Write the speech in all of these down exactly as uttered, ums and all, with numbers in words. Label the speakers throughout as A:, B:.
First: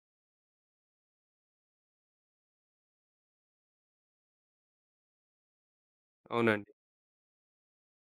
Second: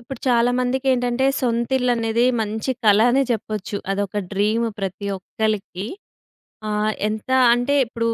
A: ఇప్పుడు చాలామందికేంటంటే, సొంతిల్లనేది మంచి కల అనే చెప్పొచ్చు. అదొక డ్రీమ్ ప్రతి ఒక్కళ్ళకి.
B: అవునండి.
A: ఆహ్, ఎంత అంటే ఇప్పుడు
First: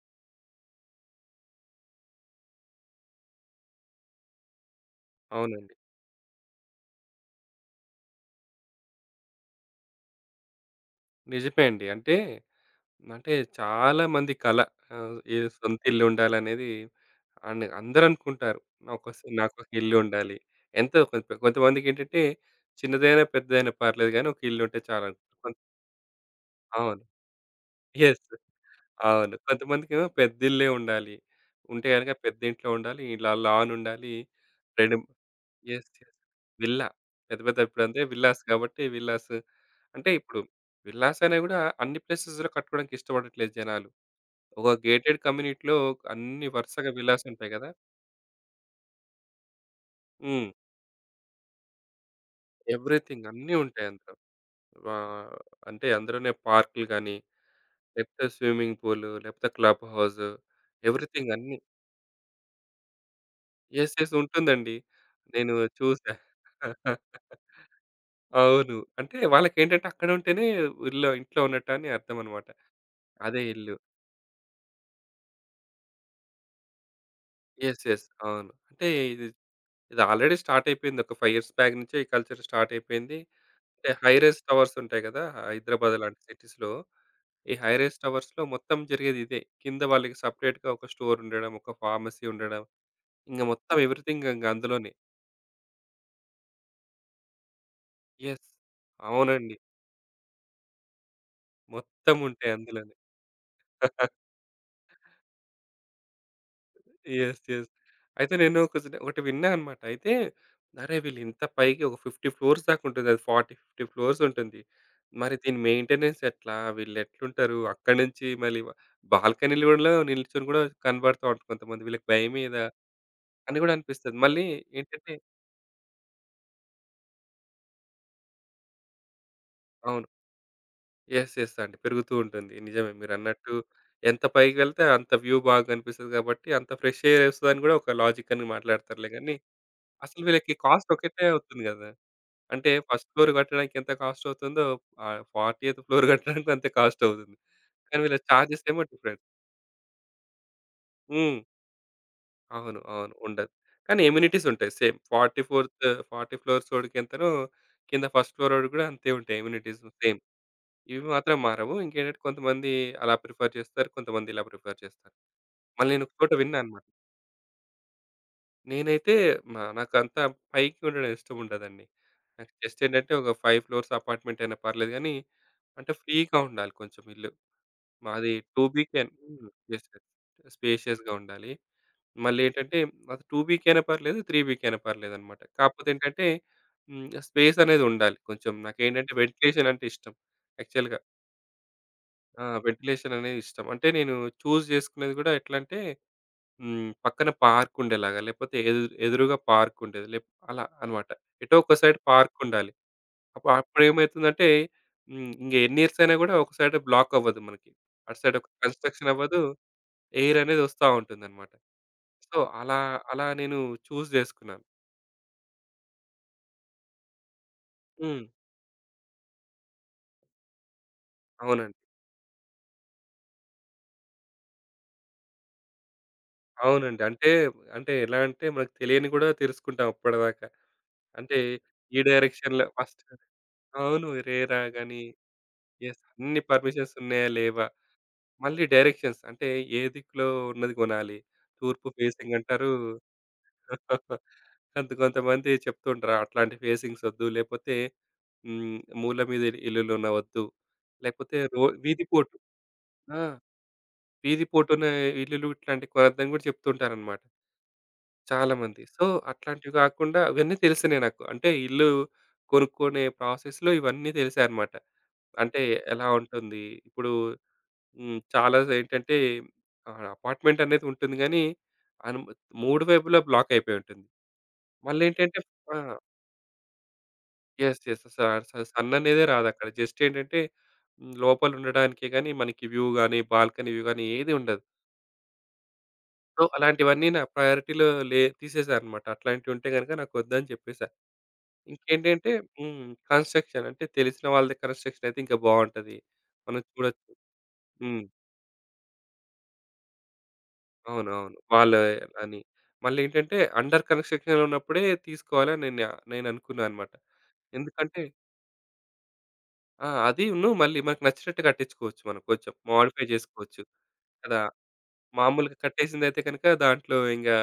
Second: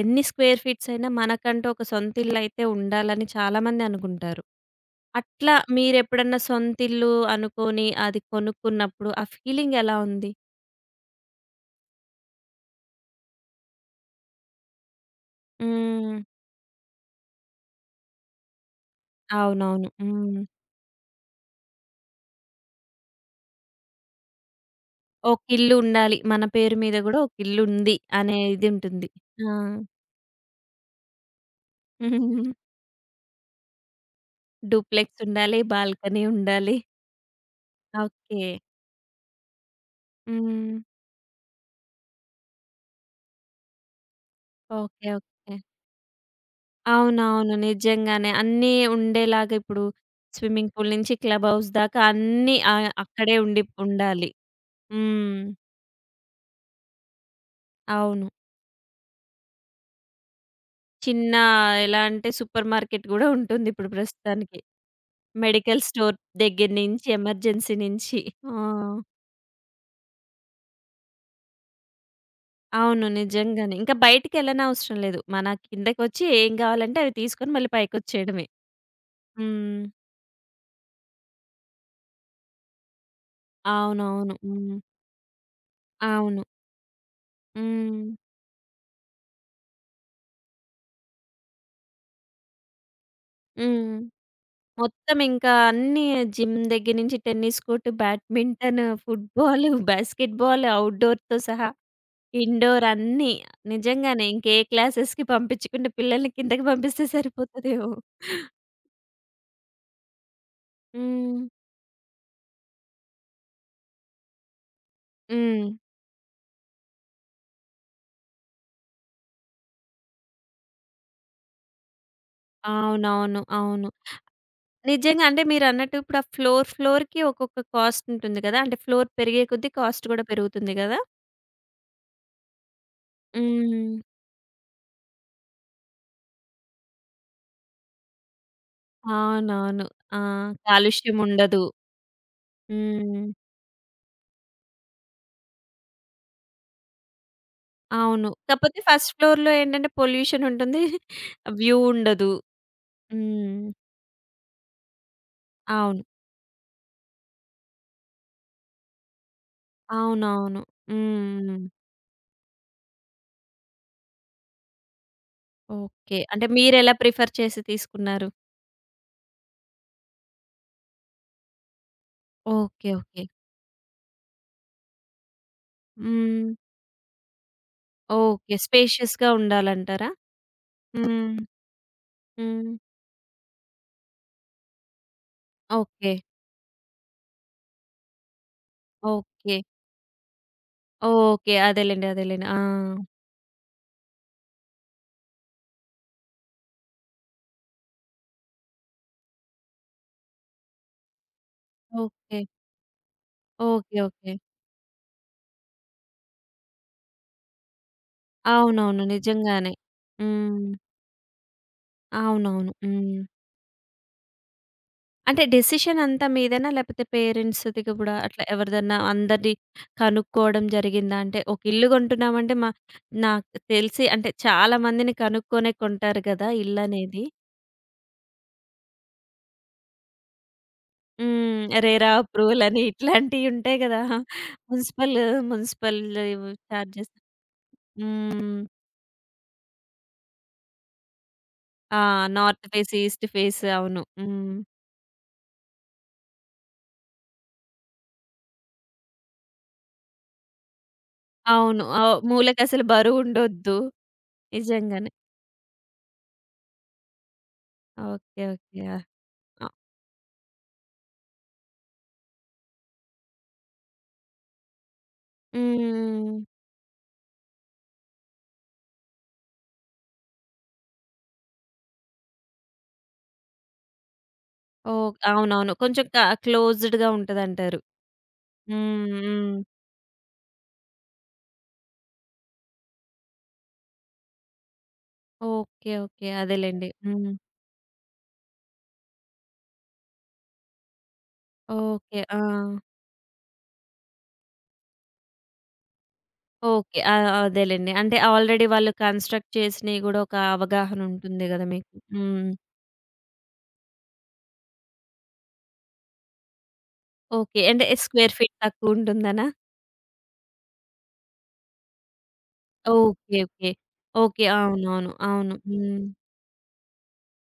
A: ఎన్ని స్క్వేర్ ఫీట్స్ అయినా మనకంటూ ఒక సొంతిల్లయితే ఉండాలని చాలామంది అనుకుంటారు. అట్లా
B: అవునండి.
A: మీరెప్పుడన్నా సొంతిల్లు అనుకోని అది కొనుక్కున్నప్పుడు ఆ ఫీలింగ్ ఎలా ఉంది?
B: నిజమే అండి. అంటే, అంటే చాలా మంది కల ఆహ్, ఏదో సొంత ఇల్లు
A: హ్మ్.
B: ఉండాలనేది అన్ అందరూ అనుకుంటారు. నాకొక నాకొక
A: అవునవును.
B: ఇల్లు ఉండాలి.
A: హ్మ్.
B: ఎంతో కొంత కొంతమందికేంటంటే చిన్నదైనా, పెద్దదైనా పర్లేదు గానీ ఒక ఇల్లు ఉంటే చాలు అనుకుంటారు.
A: ఒక
B: కొంత-
A: ఇల్లు ఉండాలి. మన పేరు మీద
B: అవును.
A: గూడా ఒక ఇల్లుంది
B: యెస్.
A: అనే ఇది ఉంటుంది.
B: అవును.
A: ఆ!
B: కొంతమందికేమో పెద్ద ఇల్లే ఉండాలి. ఉంటే గనుక పెద్ద ఇంట్లో ఉండాలి. ఇలా లాన్ ఉండాలి. రెండు
A: డూప్లెక్స్ ఉండాలి,
B: యెస్. యెస్.
A: బాల్కనీ ఉండాలి.
B: విల్లా. పెద్ద పెద్ద ఇప్పుడంటే విల్లాస్
A: ఓకే.
B: కాబట్టి విల్లాస్ అంటే ఇప్పుడు
A: హ్మ్.
B: విల్లాస్ అయినా గూడా అన్ని ప్లేసెస్‌లో కట్టుకోవడానికి ఇష్టపడట్లేదు జనాలు. ఒక
A: ఓకే.
B: Gated
A: okay.
B: కమ్యూనిటీలో అన్ని వరుసగా విల్లాస్ ఉంటాయి
A: అవునవును.
B: గదా!
A: నిజంగానే. అన్నీ ఉండేలాగా ఇప్పుడు
B: హ్మ్.
A: స్విమ్మింగ్ పూల్ నుంచి క్లబ్ హౌస్ దాకా అన్నీ ఆహ్,
B: ఎవ్రీథింగ్
A: అక్కడే
B: అన్నీ
A: ఉండి
B: ఉంటాయి అందులో.
A: ఉండాలి.
B: ఆహ్,
A: హ్మ్.
B: అంటే అందులోనే పార్కులు గాని, లేకపోతే
A: అవును.
B: స్విమ్మింగ్ పూల్, లేకపోతే క్లబ్ హౌస్ ఎవ్రీథింగ్
A: చిన్న
B: అన్నీ.
A: ఎలా అంటే సూపర్ మార్కెట్ గూడా ఉంటుంది ఇప్పుడు
B: యెస్. యెస్.
A: ప్రస్తుతానికి.
B: ఉంటుందండి. నేను
A: మెడికల్
B: చూసా.
A: స్టోర్ దగ్గర నుంచి ఎమర్జెన్సీ నుంచి. ఆ!
B: అవును. అంటే వాళ్ళకేంటంటే అక్కడ ఉంటేనే ఊర్లో ఇంట్లో ఉన్నట్టు అని అర్థమనమాట.
A: అవును.
B: అదే
A: నిజంగానే.
B: ఇల్లు.
A: ఇంకా బయటికెళ్ళనవసరం లేదు. మన కిందకొచ్చి ఏం కావాలంటే అవి తీసుకొని మళ్ళీ
B: యెస్. యెస్.
A: పైకొచ్చేయడమే.
B: అవును. అంటే ఇది,
A: హ్మ్.
B: ఇది ఆల్రెడీ స్టార్ట్ అయిపోయింది. ఒక ఐదు ఇయర్స్ బ్యాక్ నుంచే ఈ కల్చర్ స్టార్ట్ అయిపోయింది. అంటే హై
A: అవునవును.
B: రైజ్ టవర్స్
A: హ్మ్.
B: ఉంటాయి కదా! హైదరాబాద్ లాంటి
A: అవును.
B: సిటీస్‌లో. ఈ హై రైజ్
A: హ్మ్.
B: టవర్స్‌లో మొత్తం జరిగేది ఇదే. కింద వాళ్ళకి సెపరేట్‌గా ఒక స్టోర్ ఉండడం, ఒక ఫార్మసీ ఉండడం, ఇంక
A: హ్మ్.
B: మొత్తం
A: హ్మ్.
B: ఎవ్రీథింగ్ ఇంక అందులోనే.
A: మొత్తం ఇంకా అన్నీ జిమ్ దగ్గర నుంచి టెన్నిస్ కోర్ట్,
B: యెస్.
A: బ్యాడ్మింటన్,
B: అవునండి.
A: ఫుట్‌బాల్, బాస్కెట్ బాల్, ఔట్‌డోర్‌తో సహా
B: మొత్తం ఉంటాయి
A: ఇండోర్
B: అందులోనే.
A: అన్నీ. నిజంగానే ఇంక ఏ క్లాసెస్‌కి పంపించకుండా పిల్లల్ని కిందకి పంపిస్తే
B: యెస్. యెస్.
A: సరిపోతదేమో.
B: అయితే నేను కొంచెం ఒకటి విన్నా అనమాట. అయితే అరే! వీళ్ళు ఇంత
A: హ్మ్.
B: పైకి ఒక యాభై ఫ్లోర్స్ దాకా ఉంటుంది. అది నలభై, యాభై ఫ్లోర్స్ ఉంటుంది. మరి దీని
A: హ్మ్.
B: మెయింటెనెన్స్ ఎట్లా? వీళ్ళు ఎట్లుంటారు? అక్కడి నుంచి మళ్ళీ బాల్కనీలో కూడా నిల్చొని కూడా కనబడతా ఉంటారు కొంతమంది. వీళ్ళకి భయమేయదా?
A: అవునవును.
B: అని కూడా
A: అవును.
B: అనిపిస్తది. మళ్ళీ ఏంటంటే
A: నిజంగా అంటే మీరన్నట్టు ఇప్పుడు ఆ ఫ్లోర్, ఫ్లోర్‌కి ఒక్కొక్క కాస్ట్ ఉంటుంది కదా! అంటే ఫ్లోర్ పెరిగే కొద్దీ
B: అవును.
A: కాస్ట్ కూడా పెరుగుతుంది కదా!
B: యెస్. యెస్ అండి. పెరుగుతూ ఉంటుంది. నిజమే మీరన్నట్టు
A: హ్మ్.
B: ఎంత పైకి వెళ్తే అంత వ్యూ బాగా కనిపిస్తది కాబట్టి అంత ఫ్రెష్ ఎయిర్ వస్తదని కూడా ఒక లాజిక్ అని మాట్లాడతారులే గానీ
A: అవునవును. ఆ!
B: అసలు వీళ్ళకి కాస్ట్
A: కాలుష్యం
B: ఒకటే అవుతుంది
A: ఉండదు.
B: కదా! అంటే ఫస్ట్ ఫ్లోర్
A: హ్మ్.
B: కట్టడానికి ఎంత కాస్ట్ అవుతుందో ఆహ్, 40థ్ ఫ్లోర్ కట్టడానికి అంతే కాస్ట్ అవుతుంది. కానీ వీళ్ళ
A: అవును.
B: చార్జెస్
A: కాపోతే
B: ఏమో
A: ఫస్ట్
B: డిఫరెంట్.
A: ఫ్లోర్‌లో ఏంటంటే పొల్యూషన్ ఉంటుంది.
B: హ్మ్.
A: వ్యూ ఉండదు.
B: అవును. అవును. ఉండదు.
A: హ్మ్.
B: కానీ అమ్యూనిటీస్ ఉంటాయి సేమ్. 44థ్
A: అవును.
B: నలభై ఫ్లోర్సోడికి ఎంతనో కింద ఫస్ట్ ఫ్లోరోడికి కూడా అంతే ఉంటాయి అమ్యూనిటీస్ సేమ్.
A: అవునవును.
B: ఇవి మాత్రం
A: హ్మ్.
B: మారవు. ఇంకేంటంటే కొంతమంది అలా ప్రిఫర్ చేస్తారు. కొంతమంది ఇలా ప్రిఫర్ చేస్తారు. మళ్ళీ నేను ఒక
A: ఓకే.
B: చోట
A: అంటే
B: విన్నా అన్నమాట.
A: మీరెలా ప్రిఫర్ చేసి తీసుకున్నారు?
B: నేనైతే మ నాకంత పైకి ఉండడం ఇష్టం ఉండదండి. నాకు జస్ట్
A: ఓకే.
B: ఏంటంటే
A: ఓకే.
B: ఒక ఐదు ఫ్లోర్స్ అపార్ట్‌మెంట్ అయినా పర్లేదు గానీ, అంటే ఫ్రీగా
A: హ్మ్.
B: ఉండాలి కొంచెం ఇల్లు. మాది
A: ఓకే.
B: రెండు బికెన్
A: స్పేషియస్‌గా
B: హ్మ్. యెస్. యెస్.
A: ఉండాలంటారా?
B: స్పేషియస్‌గా
A: హ్మ్.
B: ఉండాలి.
A: హ్మ్.
B: మళ్ళేంటంటే అది రెండు బికే అయినా పర్లేదు, మూడు బికే అయినా పర్లేదనమాట. కాకపోతే
A: ఓకే.
B: ఏంటంటే హ్మ్. స్పేస్ అనేది ఉండాలి కొంచెం. నాకేంటంటే
A: ఓకే.
B: వెంటిలేషన్ అంటే ఇష్టం యాక్చువల్‌గా.
A: ఓకే. అదేలెండి.
B: ఆ!
A: అదేలెండి. ఆ!
B: వెంటిలేషన్ అనేది ఇష్టం. అంటే నేను చూజ్ చేసుకునేది గూడా ఎట్లంటే హ్మ్. పక్కన పార్కుండేలాగా లేపోతే ఎదు ఎదురుగా పార్కుండేది. లేప్ అలా అన్నమాట. ఎటో ఒక సైడ్
A: ఓకే.
B: పార్కుండాలి. Up
A: okay. ఓకే.
B: అప్పుడేమైతుందంటే హ్మ్. ఇంగ ఎన్ని ఇయర్స్ అయినా గూడా ఒక సైడ్ బ్లాక్ అవ్వదు మనకి. అటు సైడ్ ఒక
A: అవునవును.
B: కన్‌స్ట్రక్షన్ అవ్వదు.
A: నిజంగానే.
B: ఎయిర్ అనేది
A: హ్మ్.
B: ఒస్తా ఉంటుందన్నమాట. సో,
A: అవునవును.
B: అలా
A: హ్మ్.
B: అలా నేను చూజ్ జేసుకున్నాను.
A: అంటే డెసిషన్ అంతా మీదేనా? లేపోతే పేరెంట్స్‌ది గూడా
B: హ్మ్.
A: అట్లా ఎవరిదన్నా అందరిది కనుక్కోవడం జరిగిందా? అంటే ఒక
B: అవునండి.
A: ఇల్లు కొంటున్నామంటే మా నాకు తెలిసి అంటే చాలా మందిని కనుక్కొనే కొంటారు గదా!
B: అవునండి.
A: ఇల్లనేది.
B: అంటే, అంటే ఎలా అంటే మనకు తెలియనివి గూడా తెలుసుకుంటాం అప్పటిదాకా. అంటే
A: హ్మ్.
B: ఈ
A: రెరా అప్రూవల్
B: డైరెక్షన్‌లో
A: అని
B: ఫస్ట్
A: ఇట్లాంటియి ఉంటాయి గదా!
B: అవును. రేరా గాని
A: మున్సిపల్ మున్సిపల్
B: యెస్. అన్ని
A: ఇవి
B: పర్మిషన్స్
A: చార్జెస్.
B: ఉన్నాయా? లేవా?
A: హ్మ్.
B: మళ్ళీ డైరెక్షన్స్. అంటే ఏ దిక్కులో ఉన్నది కొనాలి. తూర్పు
A: ఆ!
B: ఫేసింగ్
A: నార్త్
B: అంటారు.
A: ఫేస్, ఈస్ట్ ఫేస్ అవును. హ్మ్.
B: కొంత కొంతమంది చెప్తూ ఉంటారు. అట్లాంటి ఫేసింగ్స్ వద్దు. లేపోతే హ్మ్. మూల మీద ఇల్లులున్న వద్దు. లేకపోతే రో
A: అవును.
B: వీధి
A: ఆహ్,
B: పోటు
A: మూలకసలు
B: ఆ!
A: బరువుండొద్దు.
B: వీధి పోటున
A: నిజంగానే.
B: ఇల్లులు ఇట్లాంటివి కొనొద్దని గూడా చెప్తుంటారనమాట
A: ఓకే.
B: చాలామంది.
A: ఓకే.
B: సో,
A: ఆ!
B: అట్లాంటివి కాకుండా ఇవన్నీ తెలిసినయి నాకు. అంటే ఇల్లు కొనుక్కునే ప్రాసెస్‌లో ఇవన్నీ తెలిసాయనమాట. అంటే ఎలా
A: హ్మ్.
B: ఉంటుంది? ఇప్పుడు హ్మ్. చాలా ఏంటంటే ఆహ్, అపార్ట్‌మెంట్ అనేది ఉంటుంది గానీ, అను మూడు వైపులా బ్లాక్ అయిపోయి ఉంటుంది.
A: ఓహ్!
B: మళ్ళేంటంటే
A: అవునవును.
B: ఆ!
A: కొంచెం క క్లోజ్డ్‌గా ఉంటదంటారు.
B: యెస్. యెస్. స స
A: హ్మ్.
B: సన్ననేదే
A: హ్మ్.
B: రాదక్కడ. జస్ట్ ఏంటంటే హ్మ్. లోపల ఉండడానికే గానీ, మనకి వ్యూ గానీ, బాల్కనీ వ్యూ గానీ ఏది ఉండదు.
A: ఓకే. ఓకే.
B: సో,
A: అదేలెండి.
B: అలాంటివన్నీ నా
A: హ్మ్.
B: ప్రయారిటీలో లే తీసేసా అనమాట. అట్లాంటివి ఉంటే గనుక నాకొద్దని చెప్పేసా.
A: ఓకే.
B: ఇంకేంటంటే
A: ఆ!
B: హ్మ్. కన్‌స్ట్రక్షన్ అంటే తెలిసిన వాళ్ళది కన్‌స్ట్రక్షన్ అయితే ఇంకా బావుంటది. మనం
A: ఓకే.
B: చూడొచ్చు.
A: ఆ! అదేలెండి.
B: హ్మ్.
A: అంటే ఆల్రెడీ వాళ్ళు కన్‌స్ట్రక్ట్ చేసినయి గూడా ఒక అవగాహన
B: అవునవును.
A: ఉంటుంది గదా
B: వాళ్ళే
A: మీకు.
B: అని.
A: హ్మ్.
B: మళ్ళేంటంటే అండర్ కన్‌స్ట్రక్షన్‌లో ఉన్నప్పుడే తీసుకోవాలని నేను నేను అనుకున్నా అన్నమాట.
A: ఓకే. అంటే
B: ఎందుకంటే
A: స్క్వేర్ ఫీట్ తక్కువుంటుందనా?
B: ఆ! అదీను మళ్ళీ మనకు నచ్చినట్టు కట్టించుకోవచ్చు మనం కొంచెం. Modify
A: okay.
B: చేసుకోవచ్చు
A: ఓకే.
B: కదా!
A: ఓకే. అవునవును. అవును.
B: మామూలుగా
A: హ్మ్.
B: కట్టేసిందయితే గనుక దాంట్లో ఇంగా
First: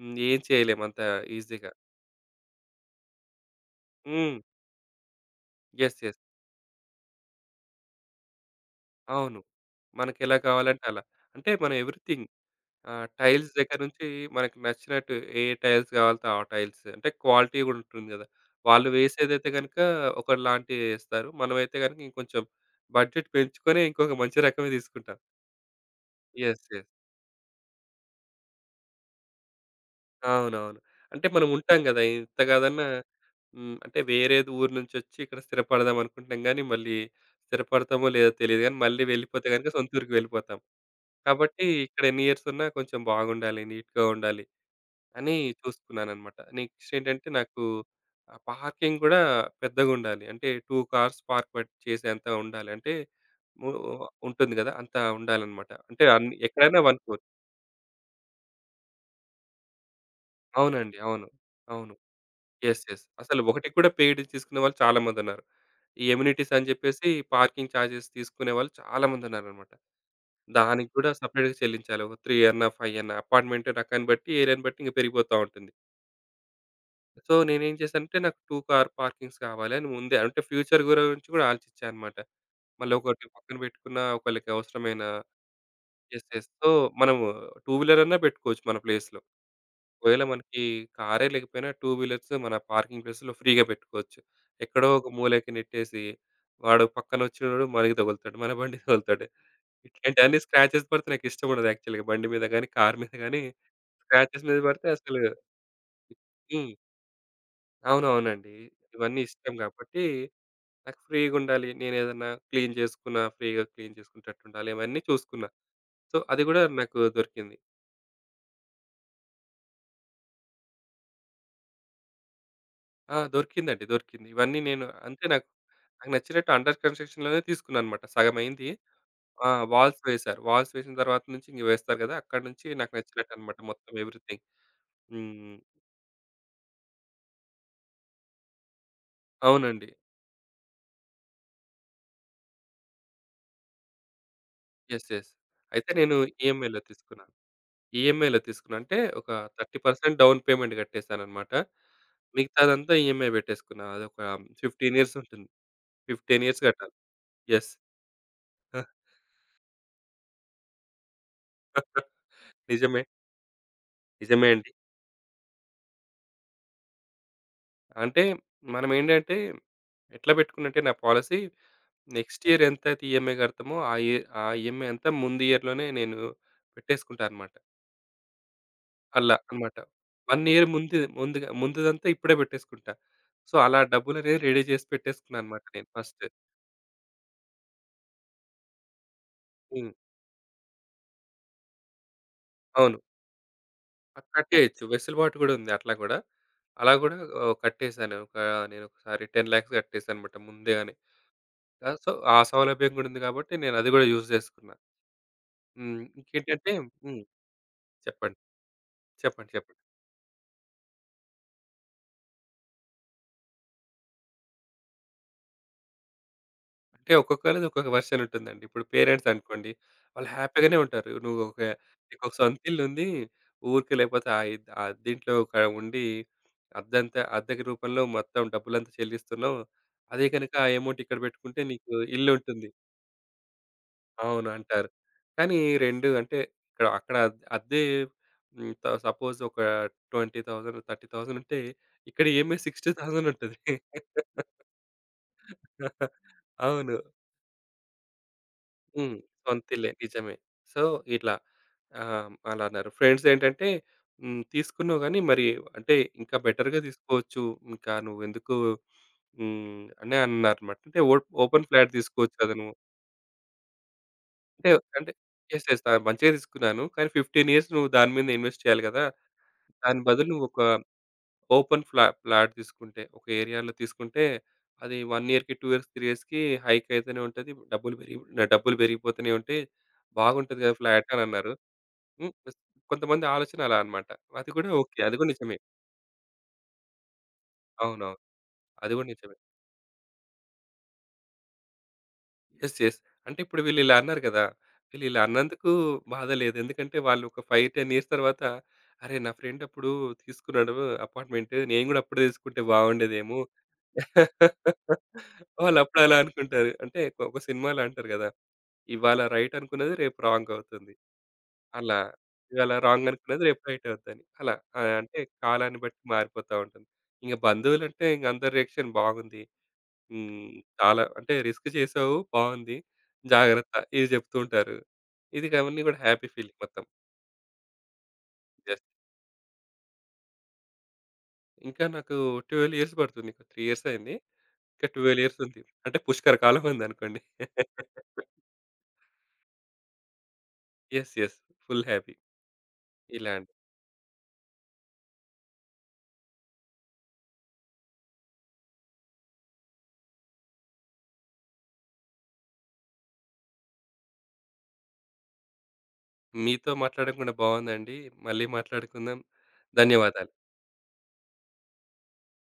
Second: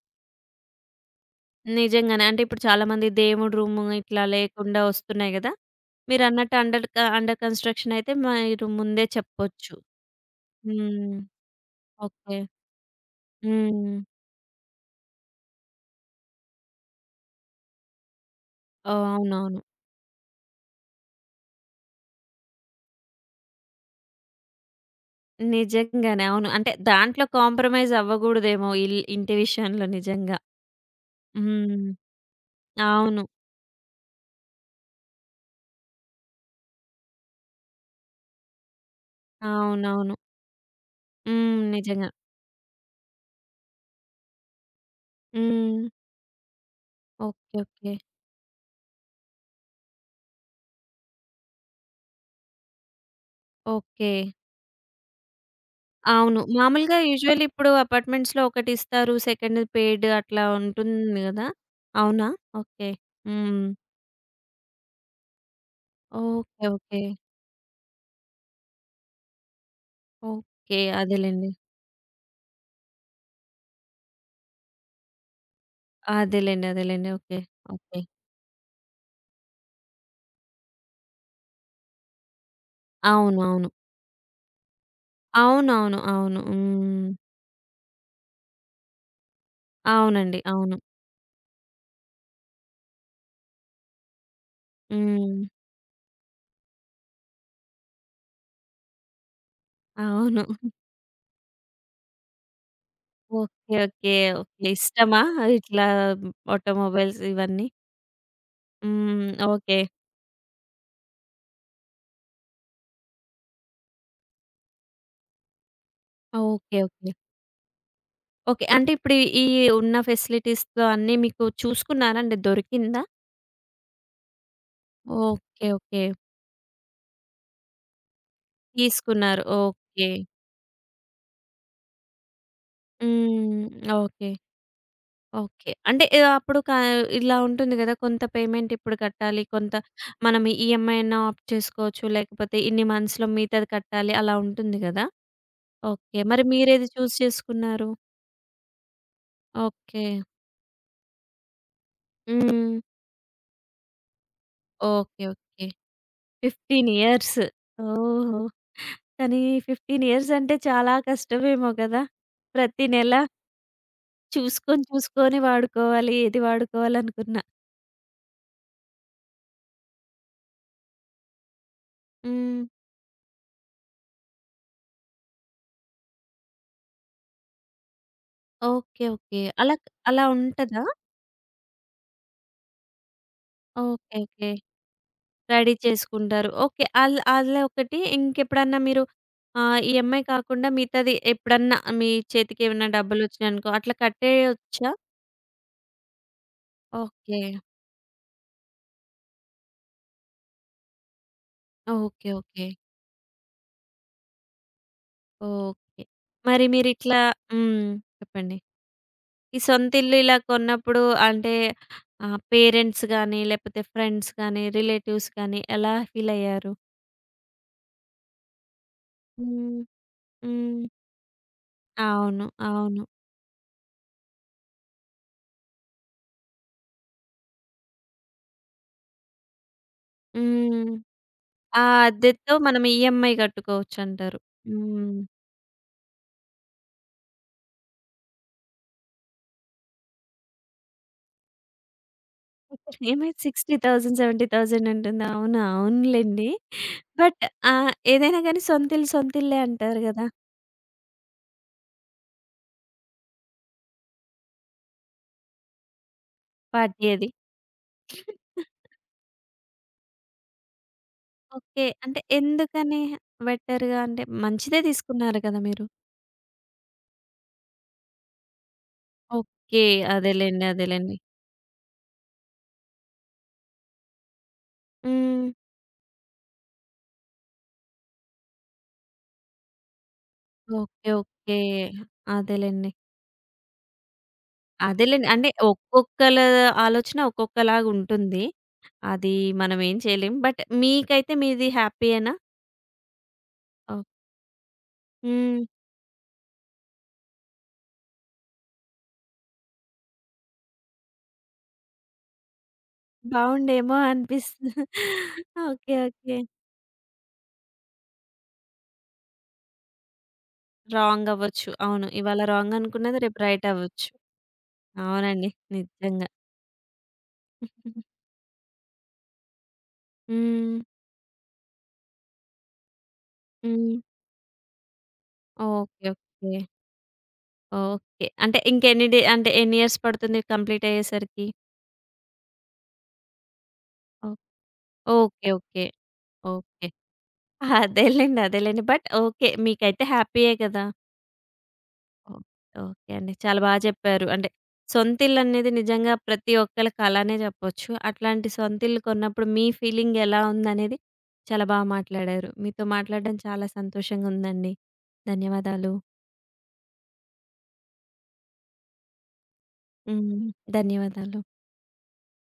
B: హ్మ్. ఏం చేయలేము అంత ఈజీగా.
A: నిజంగానే. అంటే ఇప్పుడు చాలామంది దేవుడి రూము ఇట్లా
B: హ్మ్.
A: లేకుండా వస్తున్నాయి గదా!
B: యెస్. యెస్.
A: మీరన్నట్టు అండర్ క అండర్ కన్‌స్ట్రక్షన్ అయితే మీరు ముందే
B: అవును.
A: చెప్పొచ్చు.
B: మనకెలా కావాలంటే అలా.
A: హ్మ్.
B: అంటే మనం ఎవ్రీథింగ్
A: ఓకే.
B: ఆ! టైల్స్ దగ్గర
A: హ్మ్.
B: నుంచి మనకి నచ్చినట్టు ఏ టైల్స్ కావాలితే ఆ టైల్స్. అంటే క్వాలిటీ కూడా ఉంటుంది కదా! వాళ్ళు వేసేదైతే
A: అవునవును.
B: గనుక ఒకలాంటి ఏస్తారు. మనమైతే గనుక ఇంకొంచెం బడ్జెట్ పెంచుకొని ఇంకొక మంచి రకమే తీసుకుంటాం.
A: నిజంగానే. అవును.
B: యెస్.
A: అంటే
B: యెస్.
A: దాంట్లో కాంప్రమైజ్ అవ్వగూడదేమో ఇల్ ఇంటి విషయంలో నిజంగా.
B: అవునవును. అంటే మనం ఉంటాం
A: హ్మ్.
B: కదా! ఎంత కాదన్నా
A: అవును.
B: హ్మ్. అంటే వేరే ఊరు నుంచొచ్చి ఇక్కడ స్థిరపడదాం అనుకుంటాం గానీ, మళ్ళీ స్థిరపడతామో లేదో తెలీదు గానీ, మళ్ళీ వెళ్ళిపోతే గనుక సొంత ఊరికి
A: అవునవును.
B: వెళ్ళిపోతాం.
A: హ్మ్.
B: కాబట్టి ఇక్కడ
A: నిజంగా.
B: ఎన్ని ఇయర్స్ ఉన్నా కొంచెం బాగుండాలి, నీట్‌గా ఉండాలి. అని
A: హ్మ్.
B: చూసుకున్నాననమాట. నెక్స్టేంటంటే
A: ఓకే.
B: నాకు
A: ఓకే.
B: ఆ పార్కింగ్ గూడా పెద్దగుండాలి. అంటే రెండు కార్స్ పార్క్ పెట్ చేసేంత ఉండాలి. అంటే ము
A: ఓకే.
B: ఉంటుంది గదా! అంత ఉండాలనమాట. అంటే అన్ని
A: అవును.
B: ఎక్కడైనా ఒక
A: మామూలుగా
B: క్రోర్.
A: యూజువల్ ఇప్పుడు అపార్ట్‌మెంట్స్‌లో ఒకటిస్తారు. సెకండ్ పెయిడ్ అట్లా
B: అవునండి.
A: ఉంటుంది
B: అవును.
A: గదా!
B: అవును.
A: అవునా?
B: యెస్.
A: ఓకే.
B: యెస్. అసలు
A: హ్మ్.
B: ఒకటికి కూడా పెయిడ్ తీసుకునే వాళ్ళు చాలా మందున్నారు. ఈ అమ్యూనిటీస్
A: ఓకే.
B: అని
A: ఓకే.
B: జెప్పేసి పార్కింగ్ చార్జెస్ తీసుకునే వాళ్ళు చాలా మందున్నారనమాట.
A: ఓకే.
B: దానికి గూడా
A: అదేలెండి.
B: సెపరేట్‌గా చెల్లించాలి. ఒక మూడు అన్నా, ఐదు అన్నా అపార్ట్‌మెంట్ రకాన్ని బట్టి, ఏరియాని బట్టి ఇంక పెరిగిపోతా ఉంటుంది.
A: అదేలెండి. అదేలెండి.
B: So
A: okay.
B: నేనేం
A: ఓకే.
B: చేశానంటే నాకు రెండు కార్ పార్కింగ్స్ కావాలి అని ముందే అంటే ఫ్యూచర్ గురించి కూడా ఆలోచించానన్నమాట. మళ్ళీ ఒకటి
A: అవును.
B: పక్కన
A: అవును.
B: పెట్టుకున్న ఒకళ్ళకి అవసరమైన
A: అవునవును.
B: యెస్.
A: అవును.
B: యెస్. సో
A: హ్మ్.
B: మనము టూ వీలర్ అన్నా పెట్టుకోవచ్చు మన ప్లేస్‌లో. ఒకవేళ
A: అవునండి.
B: మనకి
A: అవును.
B: కారే లేకపోయినా టూ వీలర్స్ మన పార్కింగ్ ప్లేస్‌లో ఫ్రీగా పెట్టుకోవచ్చు. ఎక్కడో ఒక
A: హ్మ్.
B: మూలకి నెట్టేసి వాడు పక్కన వచ్చినోడు మనకి తగులుతాడు. మన బండి తగులుతాడు. ఇట్లాంటివన్నీ
A: అవును.
B: స్క్రాచెస్ పడితే నాకు ఇష్టం ఉండదు యాక్చువల్‌గా బండి మీద గాని, కార్ మీద గాని
A: ఓకే. ఓకే.
B: స్క్రాచెస్ మీద
A: ఓకే.
B: పడితే అసలు
A: ఇష్టమా ఇట్లా
B: హ్మ్.
A: ఆటోమొబైల్స్ ఇవన్నీ?
B: అవునవునండి. ఇవన్నీ
A: హ్మ్.
B: ఇష్టం
A: ఓకే.
B: గాబట్టి, నాకు ఫ్రీగుండాలి. నేనేదన్నా క్లీన్ జేసుకున్నా, ఫ్రీగా క్లీన్ జేసుకునేటట్టుండాలి. ఇవన్నీ చూసుకున్నా. సో, అది గూడా
A: ఓకే.
B: నాకు
A: ఓకే.
B: దొరికింది.
A: ఓకే. అంటే ఇప్పుడు ఈ ఉన్న ఫెసిలిటీస్‌తో అన్నీ మీకు చూసుకున్నారా అండి? దొరికిందా?
B: ఆ! దొరికిందండి. దొరికింది. ఇవన్నీ నేను అంటే నాకు,
A: ఓకే. ఓకే.
B: నాకు నచ్చినట్టు అండర్ కన్‌స్ట్రక్షన్‌లోనే తీసుకున్నా అనమాట. సగమయింది.
A: తీసుకున్నారు.
B: ఆ! Walls
A: okay.
B: వేశారు. వాల్స్ వేసిన తర్వాత నుంచి ఇంక వేస్తారు గదా! అక్కడి నుంచి నాకు నచ్చినట్టనమాట
A: హ్మ్.
B: మొత్తం
A: ఓకే.
B: ఎవ్రీథింగ్. హ్మ్.
A: ఓకే. అంటే ఆహ్, అప్పుడు క ఇలా ఉంటుంది గదా! కొంత పేమెంట్ ఇప్పుడు కట్టాలి. కొంత
B: అవునండి.
A: మనం ఈఎంఐ అన్నా ఆప్ట్ చేసుకోవచ్చు. లేకపోతే ఇన్ని మంత్స్‌లో మిగతాది కట్టాలి. అలా ఉంటుంది గదా!
B: యెస్. యెస్. అయితే నేను
A: ఓకే. మరి
B: ఈఎంఐలో
A: మీరేది చూజ్
B: తీసుకున్నా.
A: చేసుకున్నారు?
B: ఈఎంఐలో తీసుకున్నా. అంటే ఒక
A: ఓకే.
B: ముప్పై శాతం డౌన్ పేమెంట్ కట్టేసాననమాట.
A: హ్మ్.
B: మిగతాదంతా ఈఎంఐ పెట్టేసుకున్నా. అదొక పదిహేను ఇయర్స్
A: ఓకే.
B: ఉంటుంది.
A: ఓకే.
B: పదిహేను ఇయర్స్
A: పదిహేను
B: కట్టాలి.
A: ఇయర్స్.
B: యెస్.
A: ఓహో!
B: ఆ!
A: కానీ పదిహేను ఇయర్స్ అంటే చాలా కష్టమేమో కదా! ప్రతి
B: నిజమే.
A: నెల
B: నిజమే అండి.
A: చూసుకొని, చూసుకొని వాడుకోవాలి. ఏది వాడుకోవాలనుకున్నా.
B: అంటే మనమేంటంటే ఎట్లా పెట్టుకున్నంటే నా పాలిసీ నెక్స్ట్
A: హ్మ్.
B: ఇయర్ ఎంతైతే ఈఎంఐ కడతామో ఆ ఇ ఆ ఈఎంఐ అంతా ముందు ఇయర్‌లోనే నేను పెట్టేసుకుంటా అనమాట.
A: ఓకే.
B: అలా
A: ఓకే.
B: అనమాట.
A: అలా అలా
B: ఒక ఇయర్
A: ఉంటదా?
B: ముందు ముందుగా ముందుదంతా ఇప్పుడే పెట్టేసుకుంటా. సో, అలా
A: ఓకే.
B: డబ్బులనేవి
A: ఓకే.
B: రెడీ చేసి పెట్టేసుకున్నా అనమాట
A: రెడీ
B: నేను ఫస్ట్.
A: చేసుకుంటారు. ఓకే. అల్ అలా ఒకటి. ఇంకెప్పుడన్నా మీరు ఆహ్,
B: హ్మ్.
A: ఈఎంఐ కాకుండా మిగతాది ఎప్పుడన్నా మీ చేతికి ఏమన్నా
B: అవును.
A: డబ్బులొచ్చినాయనుకో అట్లా
B: ఆ! కట్టేయొచ్చు.
A: కట్టేయొచ్చా?
B: వెసులుబాటు గూడా ఉంది అట్లా గూడా. అలా గూడా
A: ఓకే.
B: ఆహ్, కట్టేసాను. ఒక నేనొకసారి పది లక్షలు కట్టేసానన్నమాట ముందుగానే. ఆహ్, సో,
A: ఓకే.
B: ఆ
A: ఓకే.
B: సౌలభ్యం గూడా ఉంది కాబట్టి నేనది గూడా యూజ్ చేసుకున్నా. హ్మ్.
A: ఓకే. మరి
B: ఇంకేంటంటే
A: మీరిట్లా
B: హ్మ్.
A: హ్మ్.
B: చెప్పండి.
A: చెప్పండి.
B: చెప్పండి.
A: ఈ
B: చెప్పండి.
A: సొంత ఇల్లు ఇలా కొన్నప్పుడు అంటే ఆహ్, పేరెంట్స్ గాని, లేపోతే ఫ్రెండ్స్ గాని, రిలేటివ్స్ గాని ఎలా ఫీలయ్యారు?
B: అంటే ఒక్కొక్కళ్ళది ఒక్కొక్క వెర్షన్ ఉంటుందండి. ఇప్పుడు పేరెంట్స్ అనుకోండి,
A: హ్మ్.
B: వాళ్ళు హ్యాపీగానే
A: హ్మ్.
B: ఉంటారు. నువ్వు ఒక నీకొక
A: అవును. అవును.
B: సొంతిల్లుంది. ఊరికే లేకపోతే ఆ ఇద్ ఆ దీంట్లో ఒక ఉండి అద్దంతా అద్దెకి రూపంలో మొత్తం డబ్బులంతా చెల్లిస్తున్నావు. అదే గనుక ఆ
A: హ్మ్.
B: అమౌంట్ ఇక్కడ పెట్టుకుంటే
A: ఆ
B: నీకు
A: అద్దెతో
B: ఇల్లుంటుంది.
A: మనం ఈఎంఐ కట్టుకోవచ్చంటారు.
B: అవును అంటారు.
A: హ్మ్.
B: కానీ రెండు అంటే ఇక్కడ అక్కడ అద్దే హ్మ్. త సపోజ్ ఒక ఇరవై వేలు, ముప్పై వేలు ఉంటే ఇక్కడ ఈఎంఐ
A: ఇక్కడ
B: అరవై వేలు
A: ఈఎంఐ
B: ఉంటది.
A: అరవై వేలు, డెబ్బై వేలు ఉంటుంది. అవునా? అవునులెండి.
B: అవును.
A: బట్ ఆహ్, ఏదైనా గాని సొంతిల్లు
B: హ్మ్.
A: సొంతిల్లే
B: సొంతిల్లే
A: అంటారు గదా!
B: నిజమే. సో, ఇట్లా ఆహ్, అలా అన్నారు. ఫ్రెండ్స్ ఏంటంటే హ్మ్. తీసుకున్నావు గానీ మరి అంటే ఇంకా బెటర్‌గా
A: పార్టీ అది.
B: తీసుకోవచ్చు. ఇంకా నువ్వెందుకు హ్మ్. అని అన్నారన్నమాట. అంటే ఓ ఓపెన్
A: ఓకే.
B: ఫ్లాట్
A: అంటే
B: తీసుకోవచ్చు కదా! నువ్వు.
A: ఎందుకని బెటర్‌గా అంటే
B: అంటే
A: మంచిదే
B: అంటే
A: తీసుకున్నారు కదా
B: యెస్. యెస్.
A: మీరు.
B: ఆ! మంచిగా తీసుకున్నాను. కానీ పదిహేను ఇయర్స్ నువ్వు దాని మీద ఇన్వెస్ట్ చేయాలి కదా!
A: ఓకే.
B: దాని బదులు నువ్వు ఒక
A: అదేలెండి. అదేలెండి.
B: ఓపెన్ ఫ్లా ఫ్లాట్ తీసుకుంటే, ఒక ఏరియాలో తీసుకుంటే అది ఒక
A: హ్మ్.
B: ఇయర్‌కి, రెండు ఇయర్స్, మూడు ఇయర్స్‌కి హైక్ అయితేనే ఉంటది. డబ్బులు పెరిగి నా డబ్బులు పెరిగిపోతూనే ఉంటాయి. బాగుంటది కదా!
A: ఓకే.
B: ఫ్లాట్ అని అన్నారు.
A: ఓకే.
B: హ్మ్.
A: అదేలెండి.
B: కొంతమంది ఆలోచన అలా అన్నమాట. అది కూడా ఓకే. అది
A: అదేలెండి.
B: కూడా
A: అంటే
B: నిజమే.
A: ఒక్కొక్కల ఆలోచన
B: అవునవును.
A: ఒక్కొక్కలాగుంటుంది.
B: అది కూడా
A: అది
B: నిజమే.
A: మనం ఏం చేయలేం. బట్ మీకైతే మీది హ్యాపీయేనా?
B: యెస్. యెస్. అంటే ఇప్పుడు వీళ్ళిలా
A: ఓహ్!
B: అన్నారు గదా! వీళ్ళిలా
A: హ్మ్.
B: అన్నందుకు బాధ లేదు. ఎందుకంటే వాళ్ళు ఒక ఐదు, పది ఇయర్స్ తర్వాత అరే! నా ఫ్రెండ్ అప్పుడు తీసుకున్నాడు అపార్ట్‌మెంట్. నేను గూడా అప్పుడే తీసుకుంటే బాగుండేదేమో.
A: బావుండేమో అనిపిస్తుంది. ఓకే.
B: వాళ్ళప్పుడు అలా
A: ఓకే.
B: అనుకుంటారు. అంటే ఒక ఒక సినిమాలో అంటారు గదా! ఇవాళ రైట్ అనుకున్నది రేపు రాంగ్ అవుతుంది.
A: రాంగ్ అవ్వచ్చు.
B: అలా.
A: అవును. ఇవాళ
B: ఇవాళ
A: రాంగ్
B: రాంగ్
A: అనుకున్నది రేపు
B: అనుకున్నది రేపు
A: రైట్
B: రైట్
A: అవ్వచ్చు.
B: అవుద్దని. అలా. ఆహ్, అంటే
A: అవునండి.
B: కాలాన్ని బట్టి
A: నిజంగా.
B: మారిపోతా ఉంటుంది. ఇంక బంధువులంటే ఇంక అందరి రియాక్షన్ బాగుంది. హ్మ్.
A: హ్మ్.
B: చాలా అంటే రిస్క్ చేసావు బావుంది. జాగ్రత్త
A: హ్మ్.
B: ఇది చెప్తూ ఉంటారు. ఇది అవన్నీ కూడా
A: ఓకే.
B: Happy
A: okay.
B: ఫీలింగ్ మొత్తం.
A: ఓకే. అంటే
B: జస్ట్
A: ఇంకెన్ని డే అంటే ఎన్ని ఇయర్స్ పడుతుంది కంప్లీట్ అయ్యేసరికి?
B: ఇంకా నాకు పన్నెండు ఇయర్స్ పడుతుంది. ఇంకా మూడు ఇయర్స్ అయింది.
A: ఓహ్!
B: ఇంకా పన్నెండు ఇయర్స్
A: ఓకే.
B: ఉంది.
A: ఓకే.
B: అంటే పుష్కర కాలం
A: ఓకే.
B: ఉందనుకోండి.
A: అదేలెండి. అదేలెండి. But okay. మీకైతే హ్యాపీయే కదా!
B: Yes. Yes. Full happy.
A: Oh! Okay
B: ఇలా
A: అండి.
B: అండి.
A: చాలా బా చెప్పారు. అంటే సొంతిల్లనేది నిజంగా ప్రతి ఒక్కళ్ళ కలనే చెప్పొచ్చు. అట్లాంటి సొంతిల్లు కొన్నప్పుడు మీ ఫీలింగ్ ఎలా ఉందనేది చాలా బా మాట్లాడారు. మీతో మాట్లాడడం చాలా సంతోషంగా ఉందండి. ధన్యవాదాలు.
B: మీతో మాట్లాడడం కూడా బావుందండి. మళ్ళీ మాట్లాడుకుందాం. ధన్యవాదాలు.
A: హ్మ్. ధన్యవాదాలు.